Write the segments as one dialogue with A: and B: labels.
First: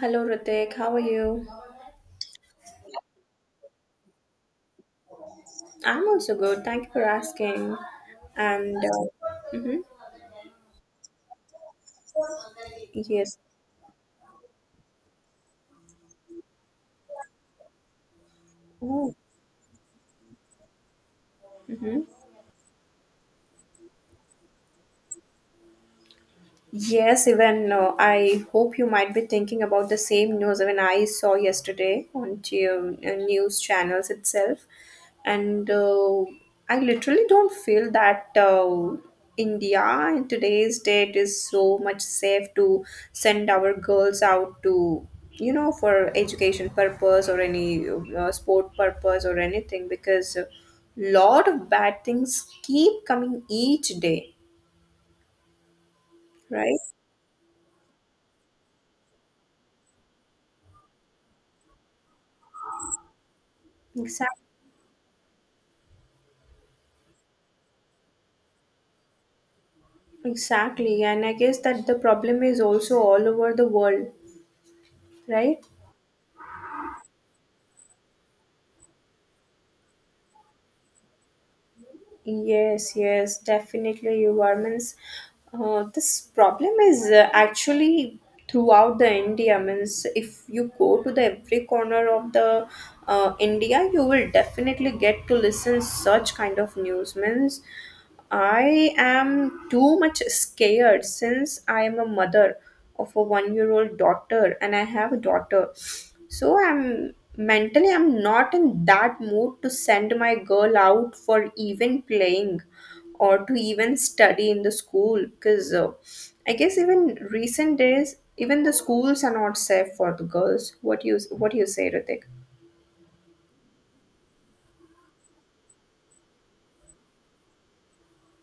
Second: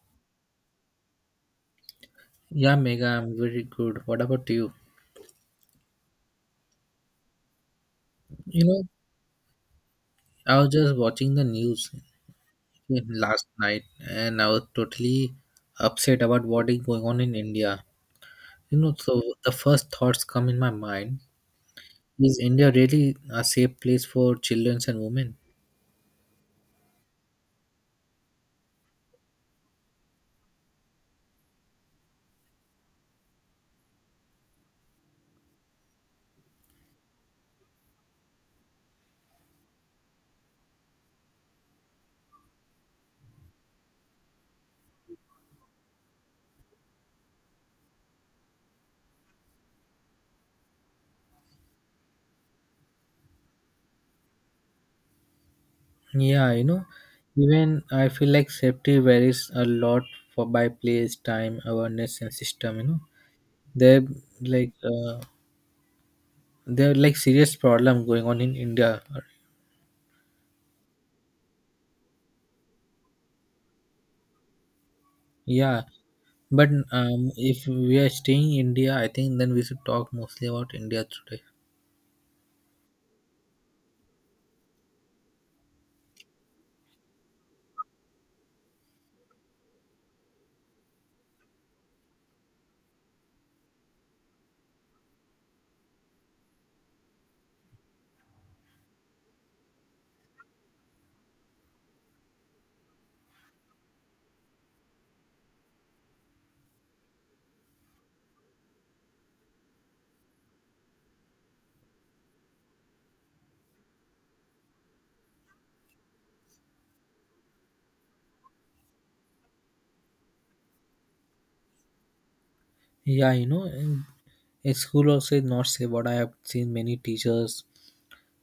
A: Hello, Ritik. How are you?
B: Yeah, Mega, I'm very good. What about you?
A: I'm also good. Thank you for asking.
B: You
A: And
B: know,
A: mhm.
B: I was just watching the news
A: Yes.
B: last night, and I was totally upset about what is going on in India. You know, so the first thoughts come in my mind
A: Hmm.
B: is India really a safe place for children and women?
A: Yes, even I hope you might be thinking about the same news even I saw yesterday on the news channels itself. And I literally don't feel that India in today's date is so much safe to send our girls out to, you know, for education purpose or any sport purpose or anything, because a lot of bad things keep coming each day,
B: Yeah, you
A: right?
B: know, even I feel like safety varies a lot for by place, time, awareness, and system. You know, they're
A: Exactly.
B: like uh, they're like serious problem going on in India.
A: Exactly, and I guess that the problem is also all over the world, right?
B: Yeah. But if we are staying in India, I think then we should talk mostly about India today.
A: Yes, yes, definitely. You are means this problem is actually throughout the India. Means if you go to the every corner of the India, you will definitely get to listen such kind of news. Means I am too much scared, since I am a mother of a 1 year old daughter, and I have a daughter. So I'm mentally I'm not in that mood to send my girl out for even playing or to even study in the school, because I guess even recent days even the schools are not safe for the girls. What you what do you say, Ritik?
B: Yeah, you know, in school also is not safe. What I have seen many teachers,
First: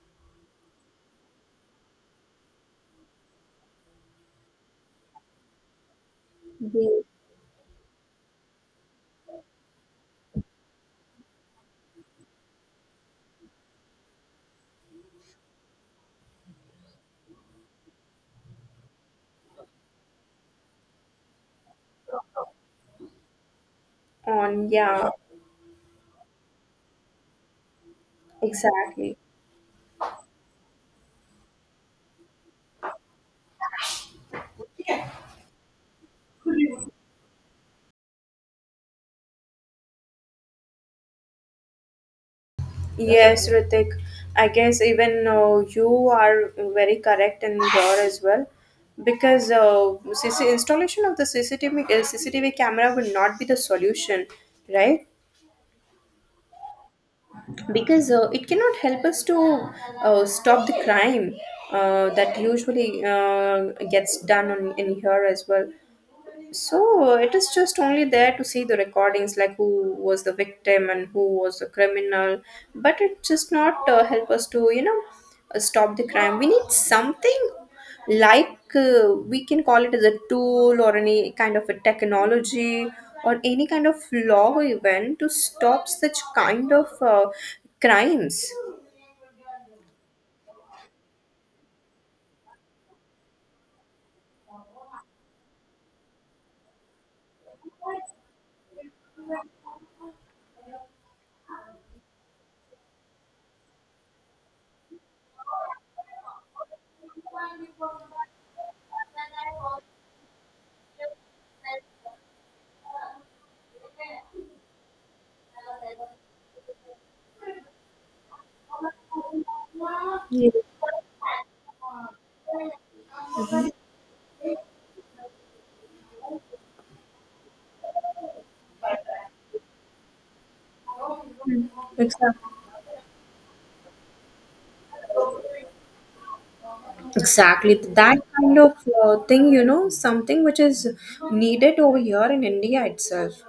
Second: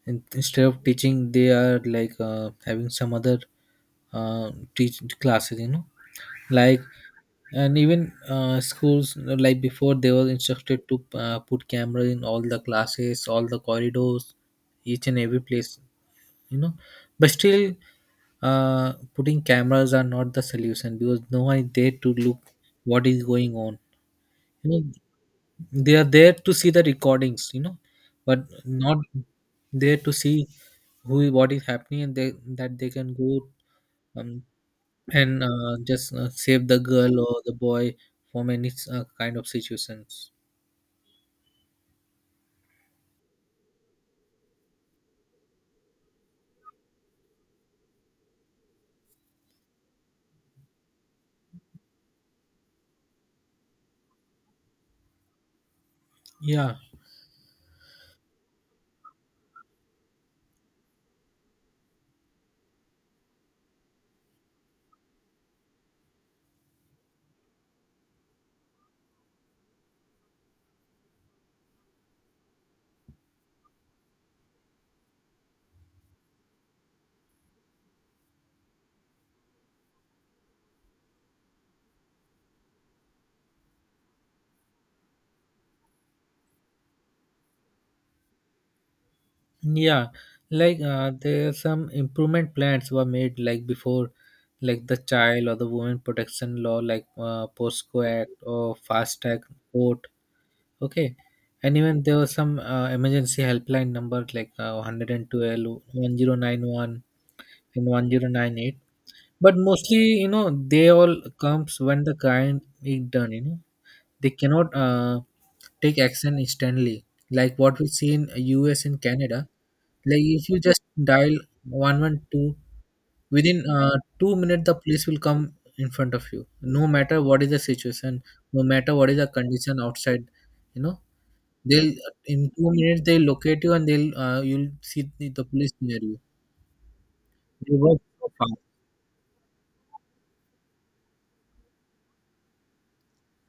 B: instead of teaching, they are having some other uh, teach classes. You know, like.
A: They-
B: And even schools like before they were instructed to put cameras in all the classes, all the corridors, each and every place. You know, but still putting cameras are not the solution because no one is there to look what is going on. You
A: on,
B: know,
A: yeah,
B: they are there to see the recordings, you know, but not
A: exactly.
B: there to see who what is happening, and they that they can go, um, and just save the girl or the boy from any kind of situations,
A: Yes, Ritik. I guess even you are very correct in here as well, because CC installation of the CCTV CCTV camera will not be the solution, right?
B: yeah.
A: Because it cannot help us to stop the crime that usually gets done on, in here as well. So it is just only there to see the recordings, like who was the victim and who was the criminal, but it just not help us to you know stop the crime. We need something like we can call it as a tool or any kind of a technology or any kind of law even to stop such kind of crimes.
B: Yeah, there some improvement plans were made like before, like the child or the woman protection law, like POSCO Act or Fast Act Court. Okay, and even there was some emergency helpline number like 112, 1091, and 1098. But mostly, you know, they all comes when the crime is done. You know, they cannot take action instantly like what we see in US and Canada. Like if
A: Yeah,
B: you just dial 112, within 2 minutes the police will come in front of you, no matter what is the situation, no matter what is the condition outside. You know, they'll in
A: exactly.
B: 2 minutes they'll locate you, and they'll you'll see the police near you.
A: Exactly.
B: They work
A: That
B: so
A: kind
B: fast.
A: of thing, you know, something which is needed over here in India itself.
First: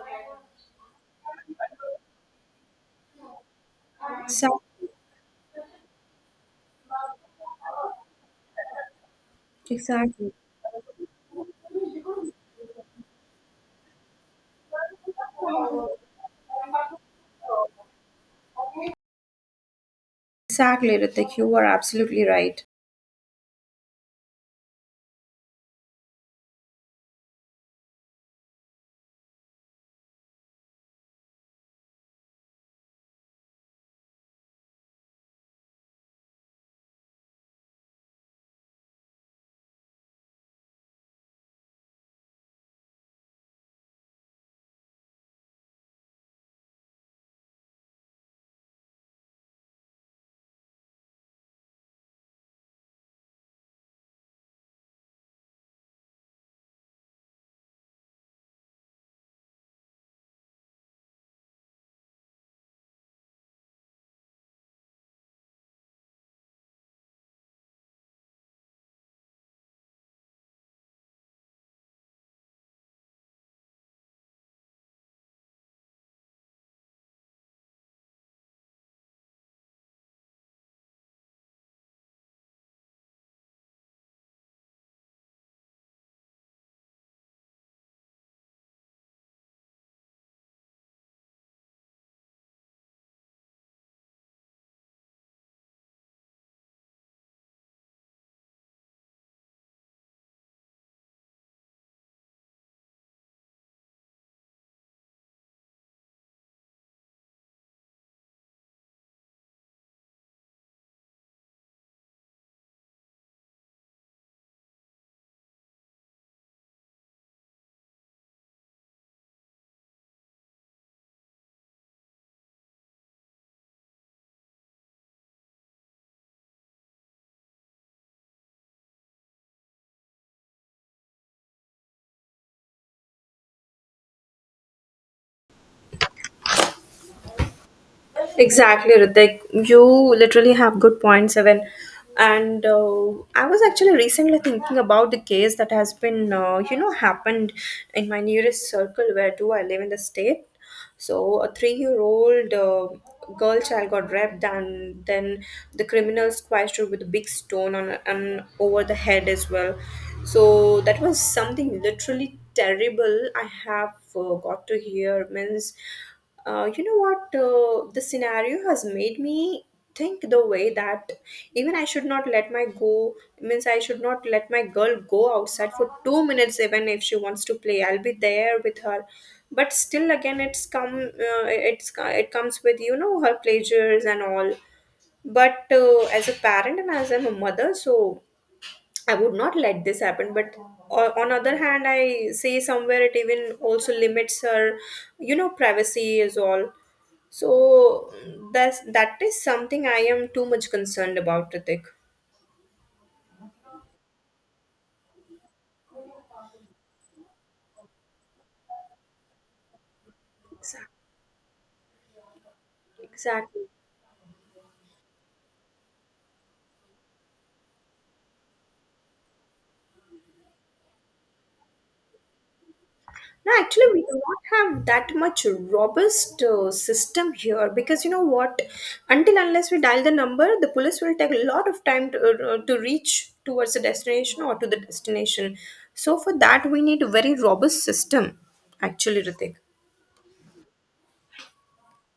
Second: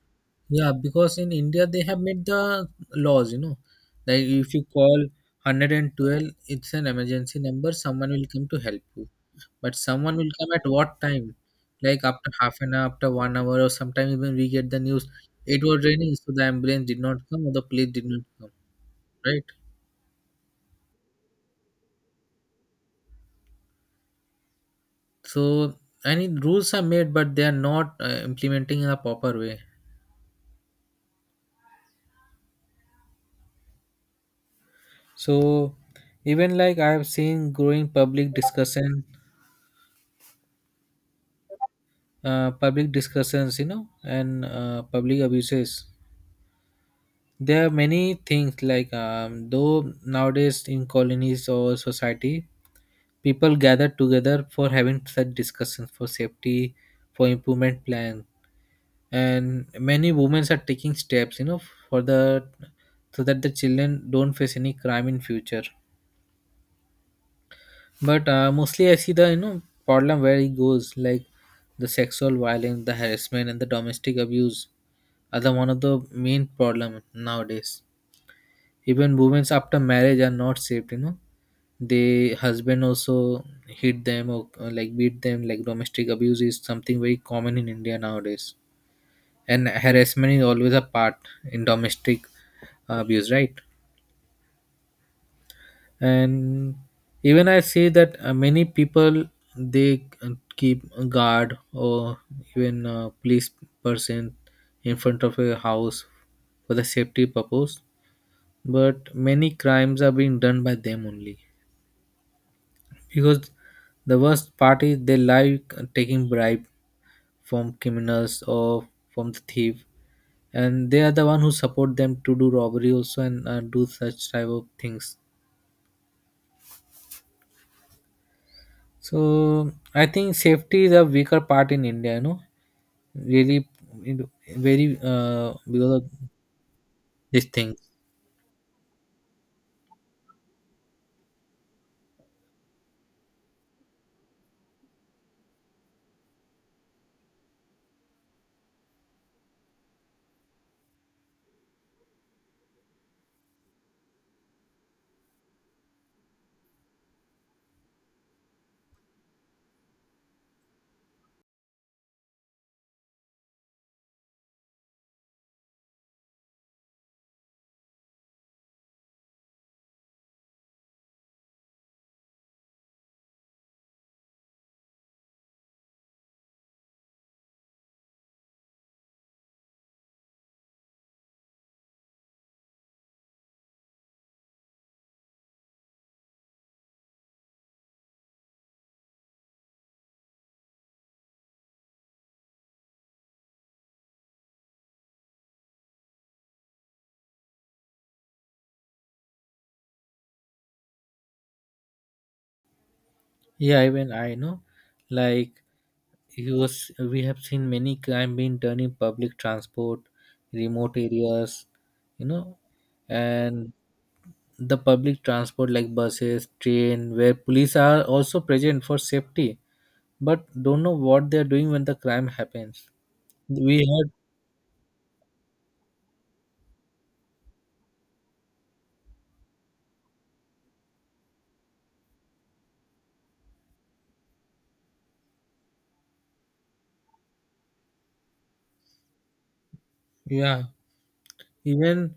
B: Yeah, because in India they have made the laws, you know, like if you
A: Exactly.
B: call 112, it's an emergency number, someone will come to help you. But someone will
A: Exactly.
B: come at what time? Like after half an hour, after 1 hour, or sometimes even we get the news it was raining, so the ambulance did not come or the police did not come, right?
A: Exactly, Ritik. You are absolutely right.
B: So any rules are made, but they are not implementing in a proper way. So, even like I have seen growing public discussions, you know, and public abuses. There are many things like though nowadays in colonies or society people gather together for having such discussions for safety, for improvement plan, and many women are taking steps, you know, for the, so that the children don't face any crime in future. But mostly I see the, you know, problem where it goes like the sexual violence, the harassment, and the domestic abuse are the one of the main problem nowadays. Even women after marriage are not saved. You know, the husband also hit them or like beat them. Like domestic abuse is something very common in India nowadays, and harassment is always a part in domestic abuse, right? And even I see that many people, they keep a guard or even a police person in front of a house for the safety purpose, but many crimes are being done by them only because the worst part is they like taking bribe from criminals or from the thief, and they are the one who support them to do robbery also and do such type of things. So I think safety is a weaker part in India. You know, really, it- very because of this thing.
A: Exactly, Ritik. You literally have good points, Evan. And I was actually recently thinking about the case that has been, you know, happened in my nearest circle where do I live in the state. So a three-year-old girl child got raped, and then the criminals squashed her with a big stone on and over the head as well. So that was something literally terrible. I have got to hear means you know what? The scenario has made me think the way that even I should not let my go means I should not let my girl go outside for 2 minutes even if she wants to play. I'll be there with her, but still again it's come it's it comes with you know her pleasures and all. But as a parent and as I'm a mother, so I would not let this happen. But on other hand, I say somewhere it even also limits her, you know, privacy is all. So that is something I am too much concerned about, Ritik.
B: Yeah, even I know, like he was. We have seen many crime being done in public transport, remote
A: Exactly.
B: areas. You know,
A: Exactly.
B: and the public transport like buses, train, where police are also present for safety, but don't know what they are doing when the crime happens.
A: No,
B: We
A: actually, we
B: had
A: do not have that much robust system here, because you know what? Until unless we dial the number, the police will take a lot of time to reach towards the destination or to the destination. So for that, we need a very robust system, actually, Ritik.
B: yeah even.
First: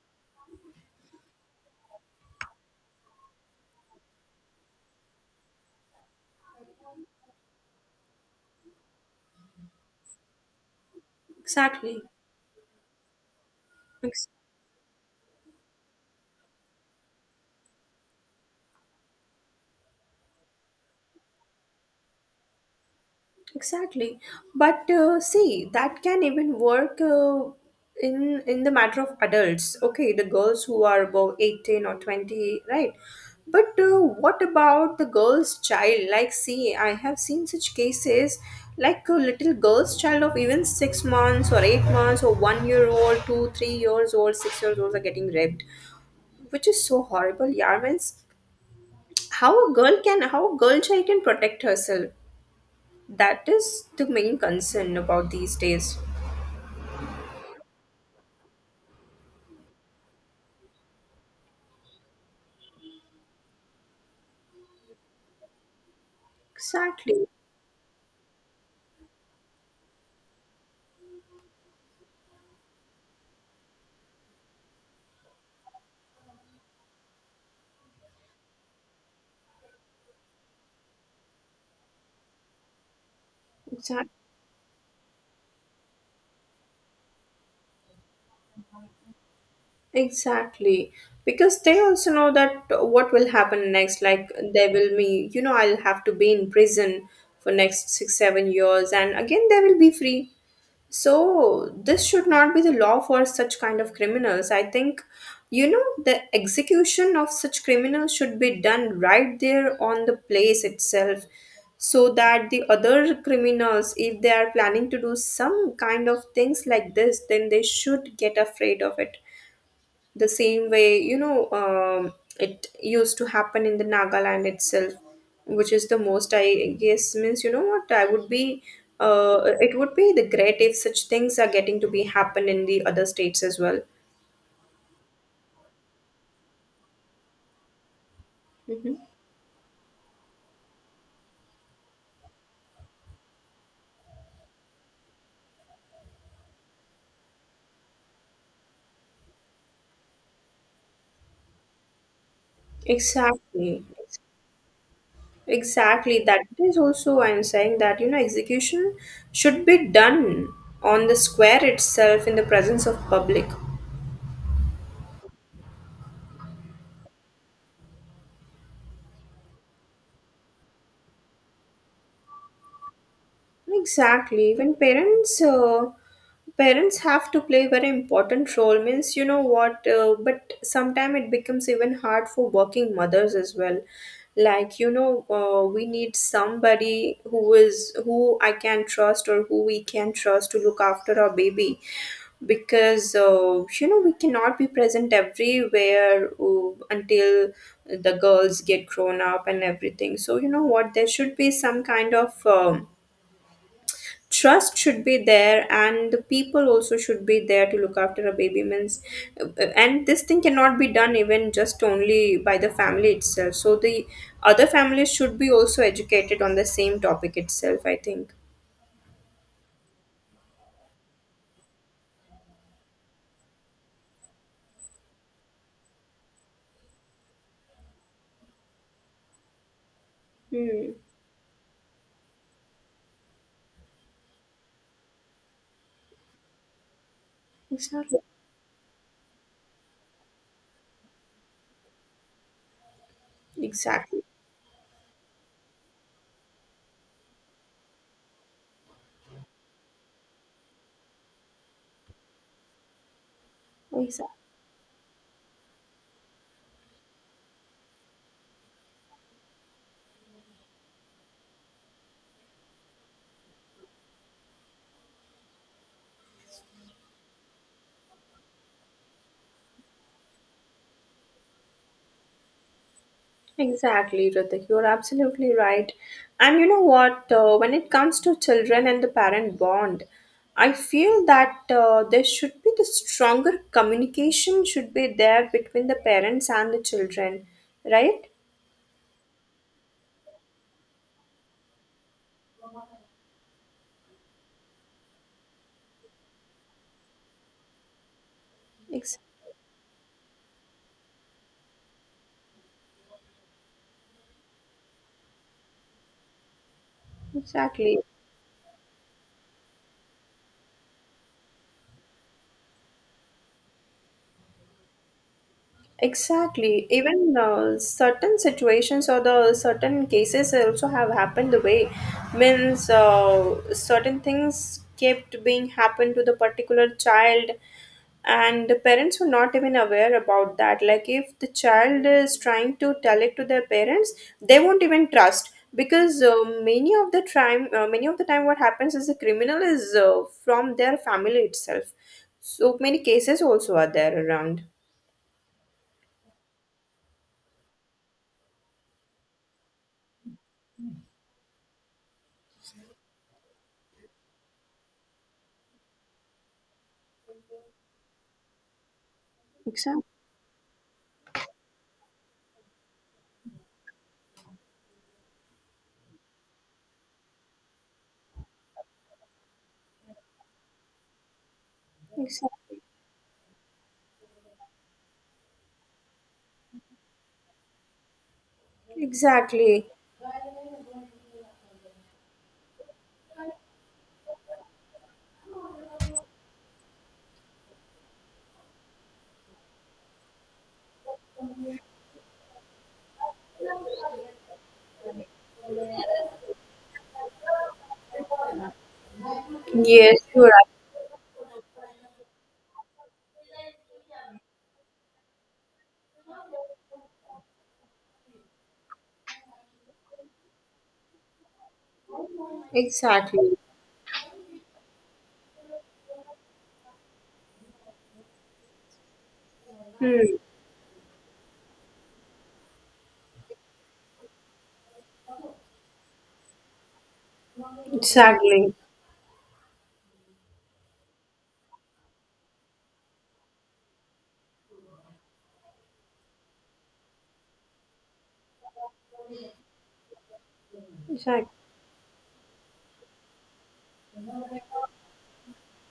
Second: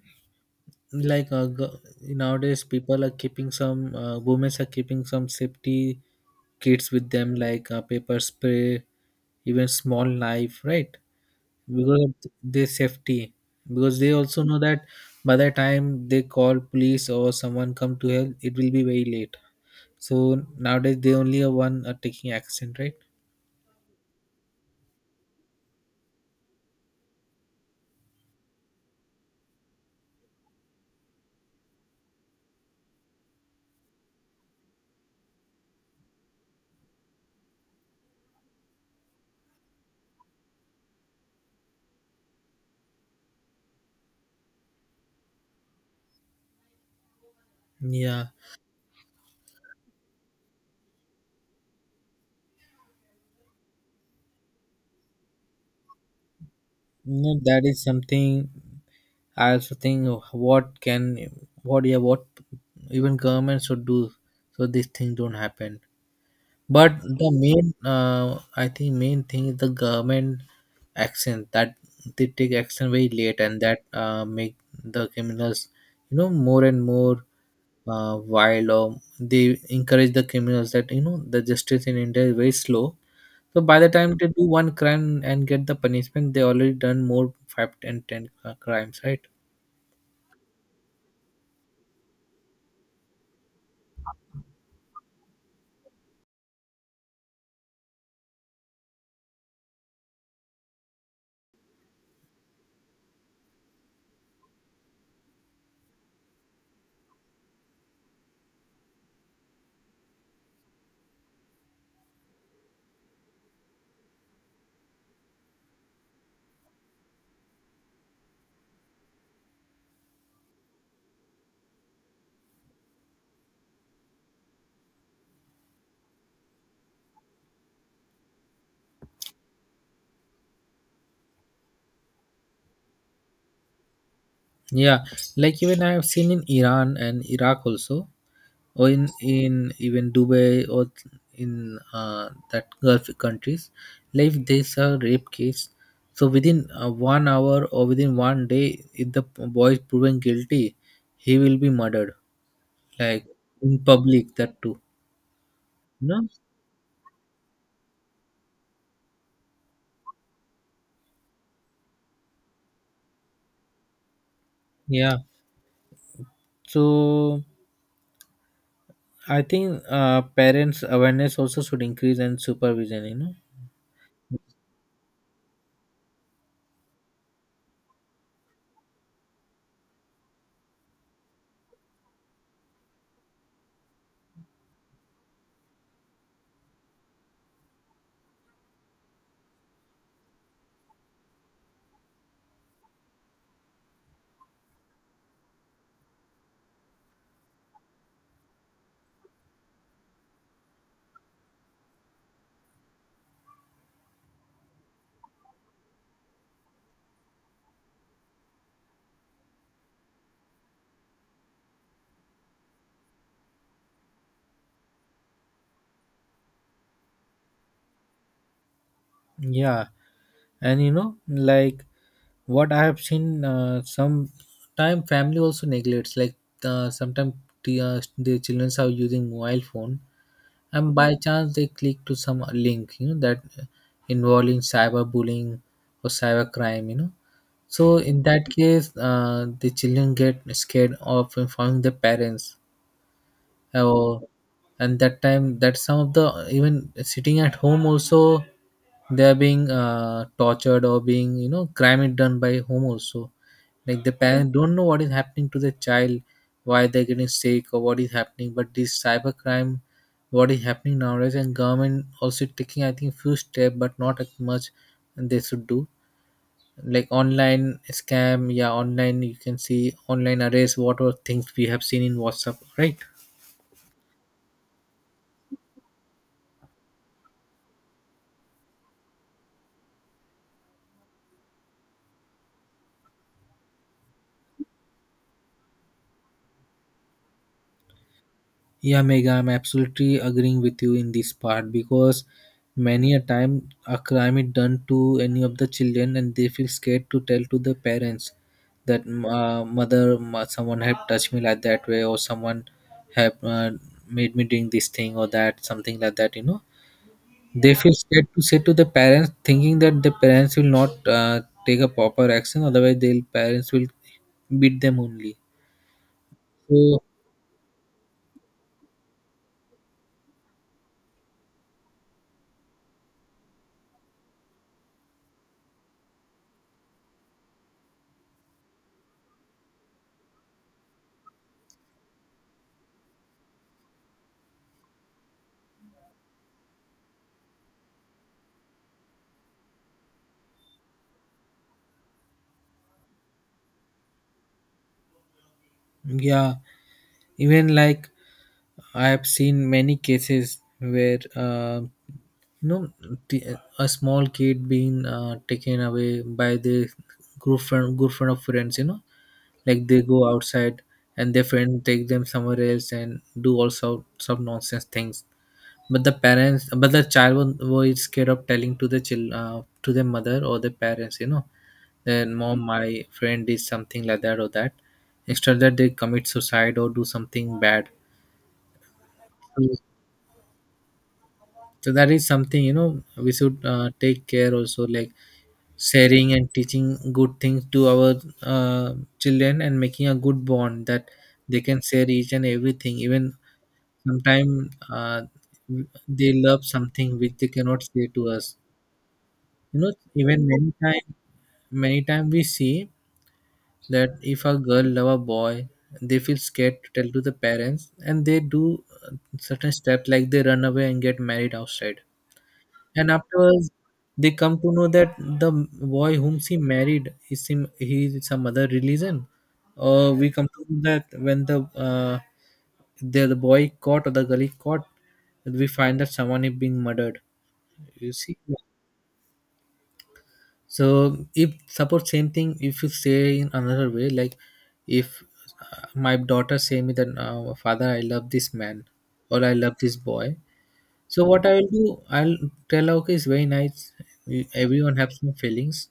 B: Nowadays people are keeping some women are keeping some safety kits with them like paper spray, even small knife, right? Because
A: Exactly.
B: of their safety, because they also know that by the time they call police or someone come to help, it will be very late. So nowadays they only are one are taking action, right?
A: Exactly. But see, that can even work in the matter of adults. Okay, the girls who are above 18 or 20, right? But what about the girl's child? Like, see, I have seen such cases like a little girl's child of even 6 months or 8 months or 1 year old, two, 3 years old, 6 years olds are getting raped, which is so horrible. Yeah, means
B: Yeah,
A: how a girl can, how a girl child can protect herself, that is the main concern about these days.
B: no, that is something I also think of, what can what even government should do so these things don't happen. But
A: Exactly.
B: the main I think main thing is the government action, that they take action very late, and that make the criminals, you know, more and more wild, or they encourage the criminals that, you know, the justice in India is very slow. So by the
A: Exactly.
B: time they do one crime and get the punishment, they already done more five and ten crimes, right?
A: Exactly. Because they also know that what will happen next. Like they will me, you know, I'll have to be in prison for next six, 7 years, and again they will be free. So this should not be the law for such kind of criminals. I think, you know, the execution of such criminals should be done right there on the place itself, so that the other criminals, if they are planning to do some kind of things like this, then they should get afraid of it the same way you know it used to happen in the Nagaland itself, which is the most I guess means you know what I would be it would be the great if such things are getting to be happen in the other states as well.
B: Yeah, like even I have seen in Iran and Iraq also, or
A: Hmm.
B: in even Dubai or in that Gulf countries, like there's a rape case. So within 1 hour or within 1 day, if the boy is proven guilty, he will be murdered, like in
A: Exactly,
B: public. That too,
A: exactly,
B: no?
A: that is also I'm saying that you know execution should be done on the square itself in the presence of public.
B: Yeah. So I think parents' awareness also should increase and supervision. You know.
A: Exactly. When parents parents have to play very important role means you know what but sometimes it becomes even hard for working mothers as well, like you know we need somebody who is who I can trust or who we can trust to look after our baby, because you know we cannot be present everywhere until the girls get grown up and everything, so you know what, there should be some kind of trust should be there, and the people also should be there to look after a baby means, and this thing cannot be done even just only by the family itself, so the other families should be also educated on the same topic itself I think.
B: Yeah. And you know, like what I have seen, some time family also neglects like sometimes the children are using mobile phone,
A: Hmm.
B: and by chance they click to some link, you know, that involving cyberbullying or cybercrime, you know. So
A: Exactly.
B: in that case, the children get scared of informing the parents.
A: Exactly,
B: Oh, and that time, that some of the even sitting at home also, they are being tortured or being, you know, crime is done by home also. Like the
A: exactly.
B: parents don't know what is happening to the child, why they're getting sick or what is happening. But this cyber crime, what is happening nowadays, and government also taking I think few step, but not as much they should do. Like online scam, yeah, online you can see online arrays, whatever things we have seen in WhatsApp, right?
A: Exactly, Ritik. You're absolutely right. And you know what? When it comes to children and the parent bond, I feel that there should be the stronger communication should be there between the parents and the children, right?
B: Yeah, Mega, I'm absolutely agreeing with you in this part, because many a time a crime is done to any of the children, and they feel scared to tell to the parents that
A: Ex-
B: someone have touched me like that way, or someone have made me doing this thing or that, something like that, you know. They feel
A: exactly.
B: scared to say to the parents thinking that the parents will not take a proper action, otherwise the parents will beat them only.
A: Exactly.
B: So
A: Even certain situations or the certain cases also have happened the way means certain things kept being happened to the particular child, and the parents were not even aware about that, like if the child is trying to tell it to their parents they won't even trust, because many of the time what happens is the criminal is from their family itself, so many cases also are there around.
B: yeah. Even like I have seen many cases where you know, t- a small kid being taken away by the group friend of friends. You know, like they
A: Exactly.
B: go outside and their friend take them somewhere else and do all sort some nonsense things. But the parents, but was scared of telling to the child, to the mother or the parents, you know, then mom,
A: Exactly.
B: my friend did something like that or that. Instead that they commit suicide or do something bad. So,
A: Exactly.
B: so that is something, you know, we should take care also, like sharing and teaching good things to our children, and making a good bond that they can share each and everything. Even sometimes they love something which they cannot say to us. You know,
A: Yes, you're right.
B: many time we see that if a girl love a boy, they feel scared to tell to the parents, and they do certain step like they run away and get married outside. And
A: Exactly.
B: afterwards, they come to know that the boy whom she married is him, he is some other religion. Or we
A: Hmm.
B: come to know that when the the boy caught or the girl is caught, we find that someone is being murdered. You see.
A: Exactly.
B: So if suppose same thing, if you say in another way, like if my daughter say me that father, I love this man or I love this boy, so what
A: Exactly.
B: I will do, I'll tell her okay, it's very nice. Everyone have some feelings,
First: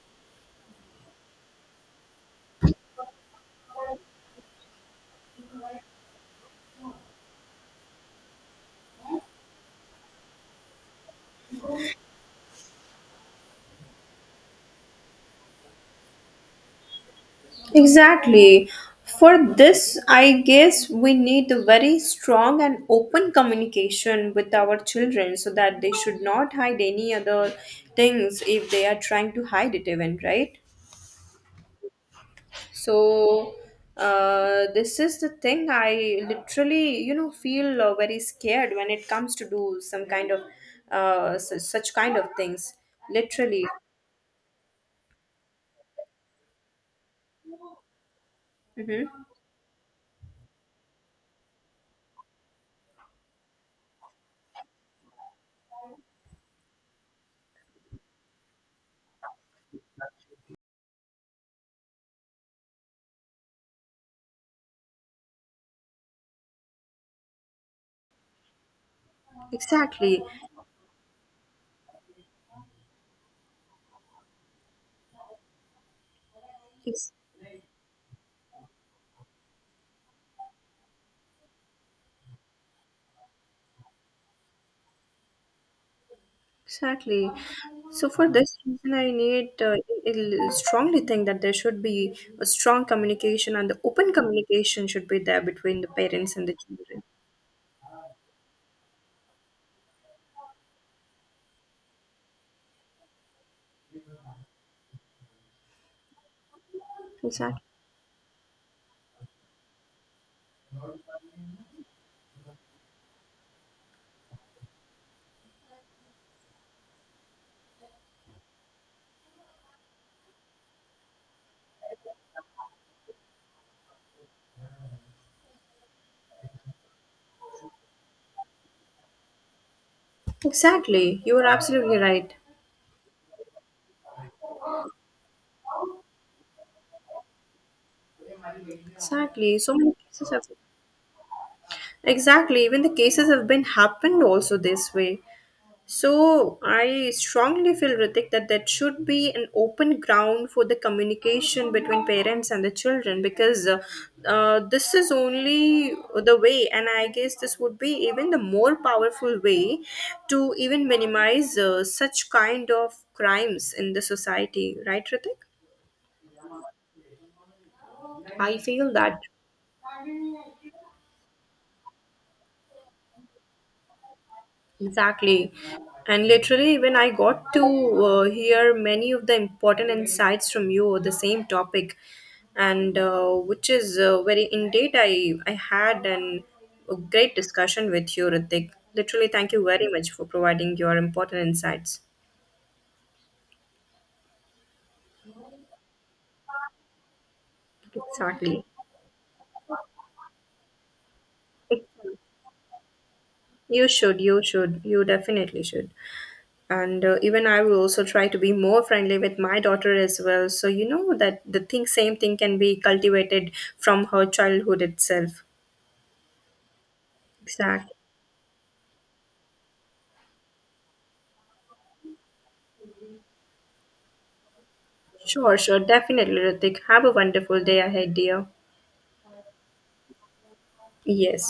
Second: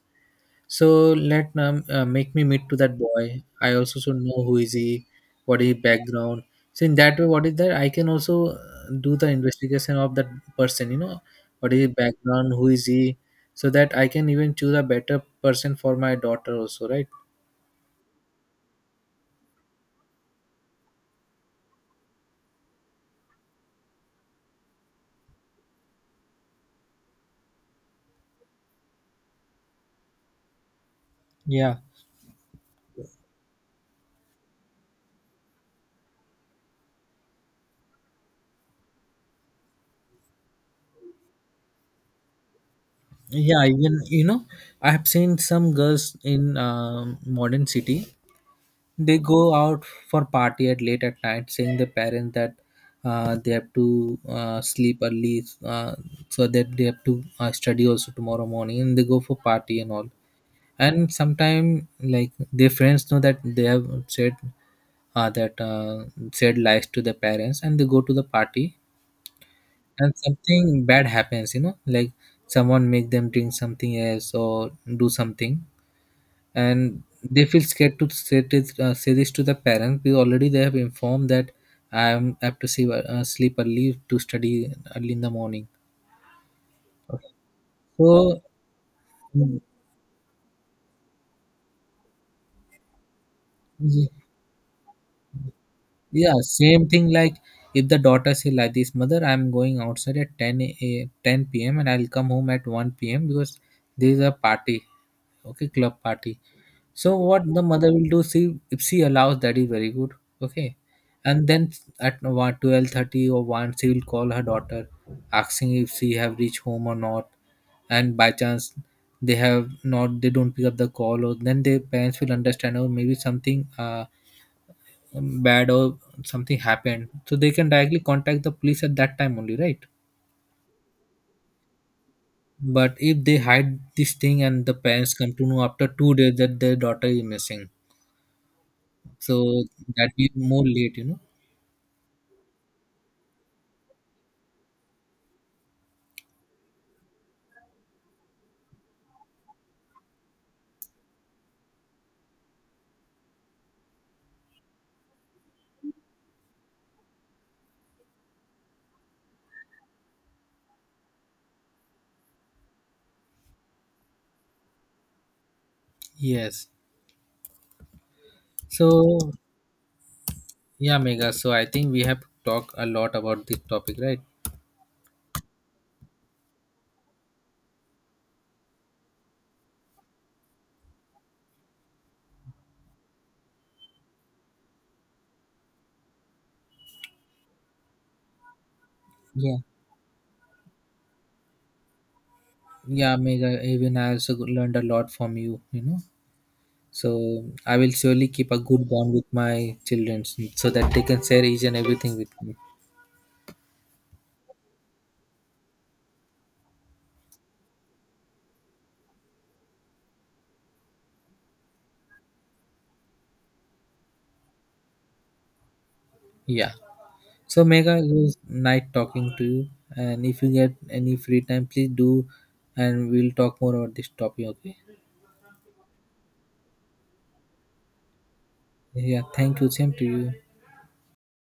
B: so let make me meet to that boy. I also should know who is he, what is his background. So in that way, what is that? I can also do the investigation of that person. You know, what is his background, who is he, so that I can even choose a better person for my daughter also, right?
A: Exactly. For this, I guess we need a very strong and open communication with our children, so that they should not hide any other things if they are trying to hide it, even, right?
B: Yeah,
A: So this is the thing I literally, you know, feel very scared when it comes to do some kind of such, such kind of things.
B: yeah.
A: Literally,
B: Even you know, I have seen some girls in modern city.
A: hmm,
B: They go out for party at late at night, saying the parents that they have to sleep early, so that they have to study also tomorrow morning, and they go for party and all. And sometime like their friends know that they have said that said lies to the parents and they go to the party, and
A: exactly.
B: something bad happens, you know, like someone make them drink something else or do something, and
A: Ex-
B: they feel scared to say say this to the parents because already they have informed that I have to sleep early to study early in the morning.
A: exactly. So for
B: So
A: this reason, I need
B: mm,
A: I strongly think that there should be a strong communication and the
B: y-
A: open communication should be there between the
B: yeah,
A: parents and the
B: same
A: children.
B: thing like if the daughter say like this, mother, I'm going outside at 10 p.m. and I'll come home at 1 p.m. because there is a party, okay, club party. So what the
A: Exactly.
B: mother will do, see if she allows, that is very good, okay. And then at one twelve thirty or one, she will call her daughter, asking if she have reached home or not. And by chance, they have not, they don't pick up the call, or then their parents will understand, or maybe something bad or something happened, so they can directly contact the police at that time only, right?
A: Exactly. You are absolutely right.
B: But if they hide this thing and the parents come to know after 2 days that their daughter is missing,
A: Exactly.
B: so
A: So many
B: that be
A: cases have,
B: more late, you know.
A: exactly, even the cases have been happened also this way. So I strongly feel, Ritik, that that should be an open ground for the communication between parents and the children, because this is only the way, and I guess this would be even the more powerful way to even minimize such kind of crimes in the society, right, Ritik?
B: Yes.
A: I feel
B: So
A: that.
B: yeah, Mega, so I think we have talked a lot about this topic, right?
A: Exactly. And literally, when I got to hear many of the important insights from you on the same topic, and which is very indeed, I had an, a great discussion with you, Ritik. Literally, thank
B: Yeah.
A: you very much for providing your important insights.
B: Yeah, Mega. Even I also learned a lot from you. You know. So I will surely keep a
A: Exactly.
B: good bond with my children, so that they can share each and everything with me.
A: You should, you should, you definitely should. And even I will also try to be more friendly with my daughter as well, so you know that the thing same thing can be cultivated from her childhood itself.
B: Yeah. So
A: Exactly.
B: Mega, it was nice talking to you. And if you get any free time, please do, and we'll talk more about this topic. Okay.
A: Sure, sure, definitely, Ritik. Have a wonderful day ahead, dear.
B: Yeah. Thank you. Same to you.
A: Yes.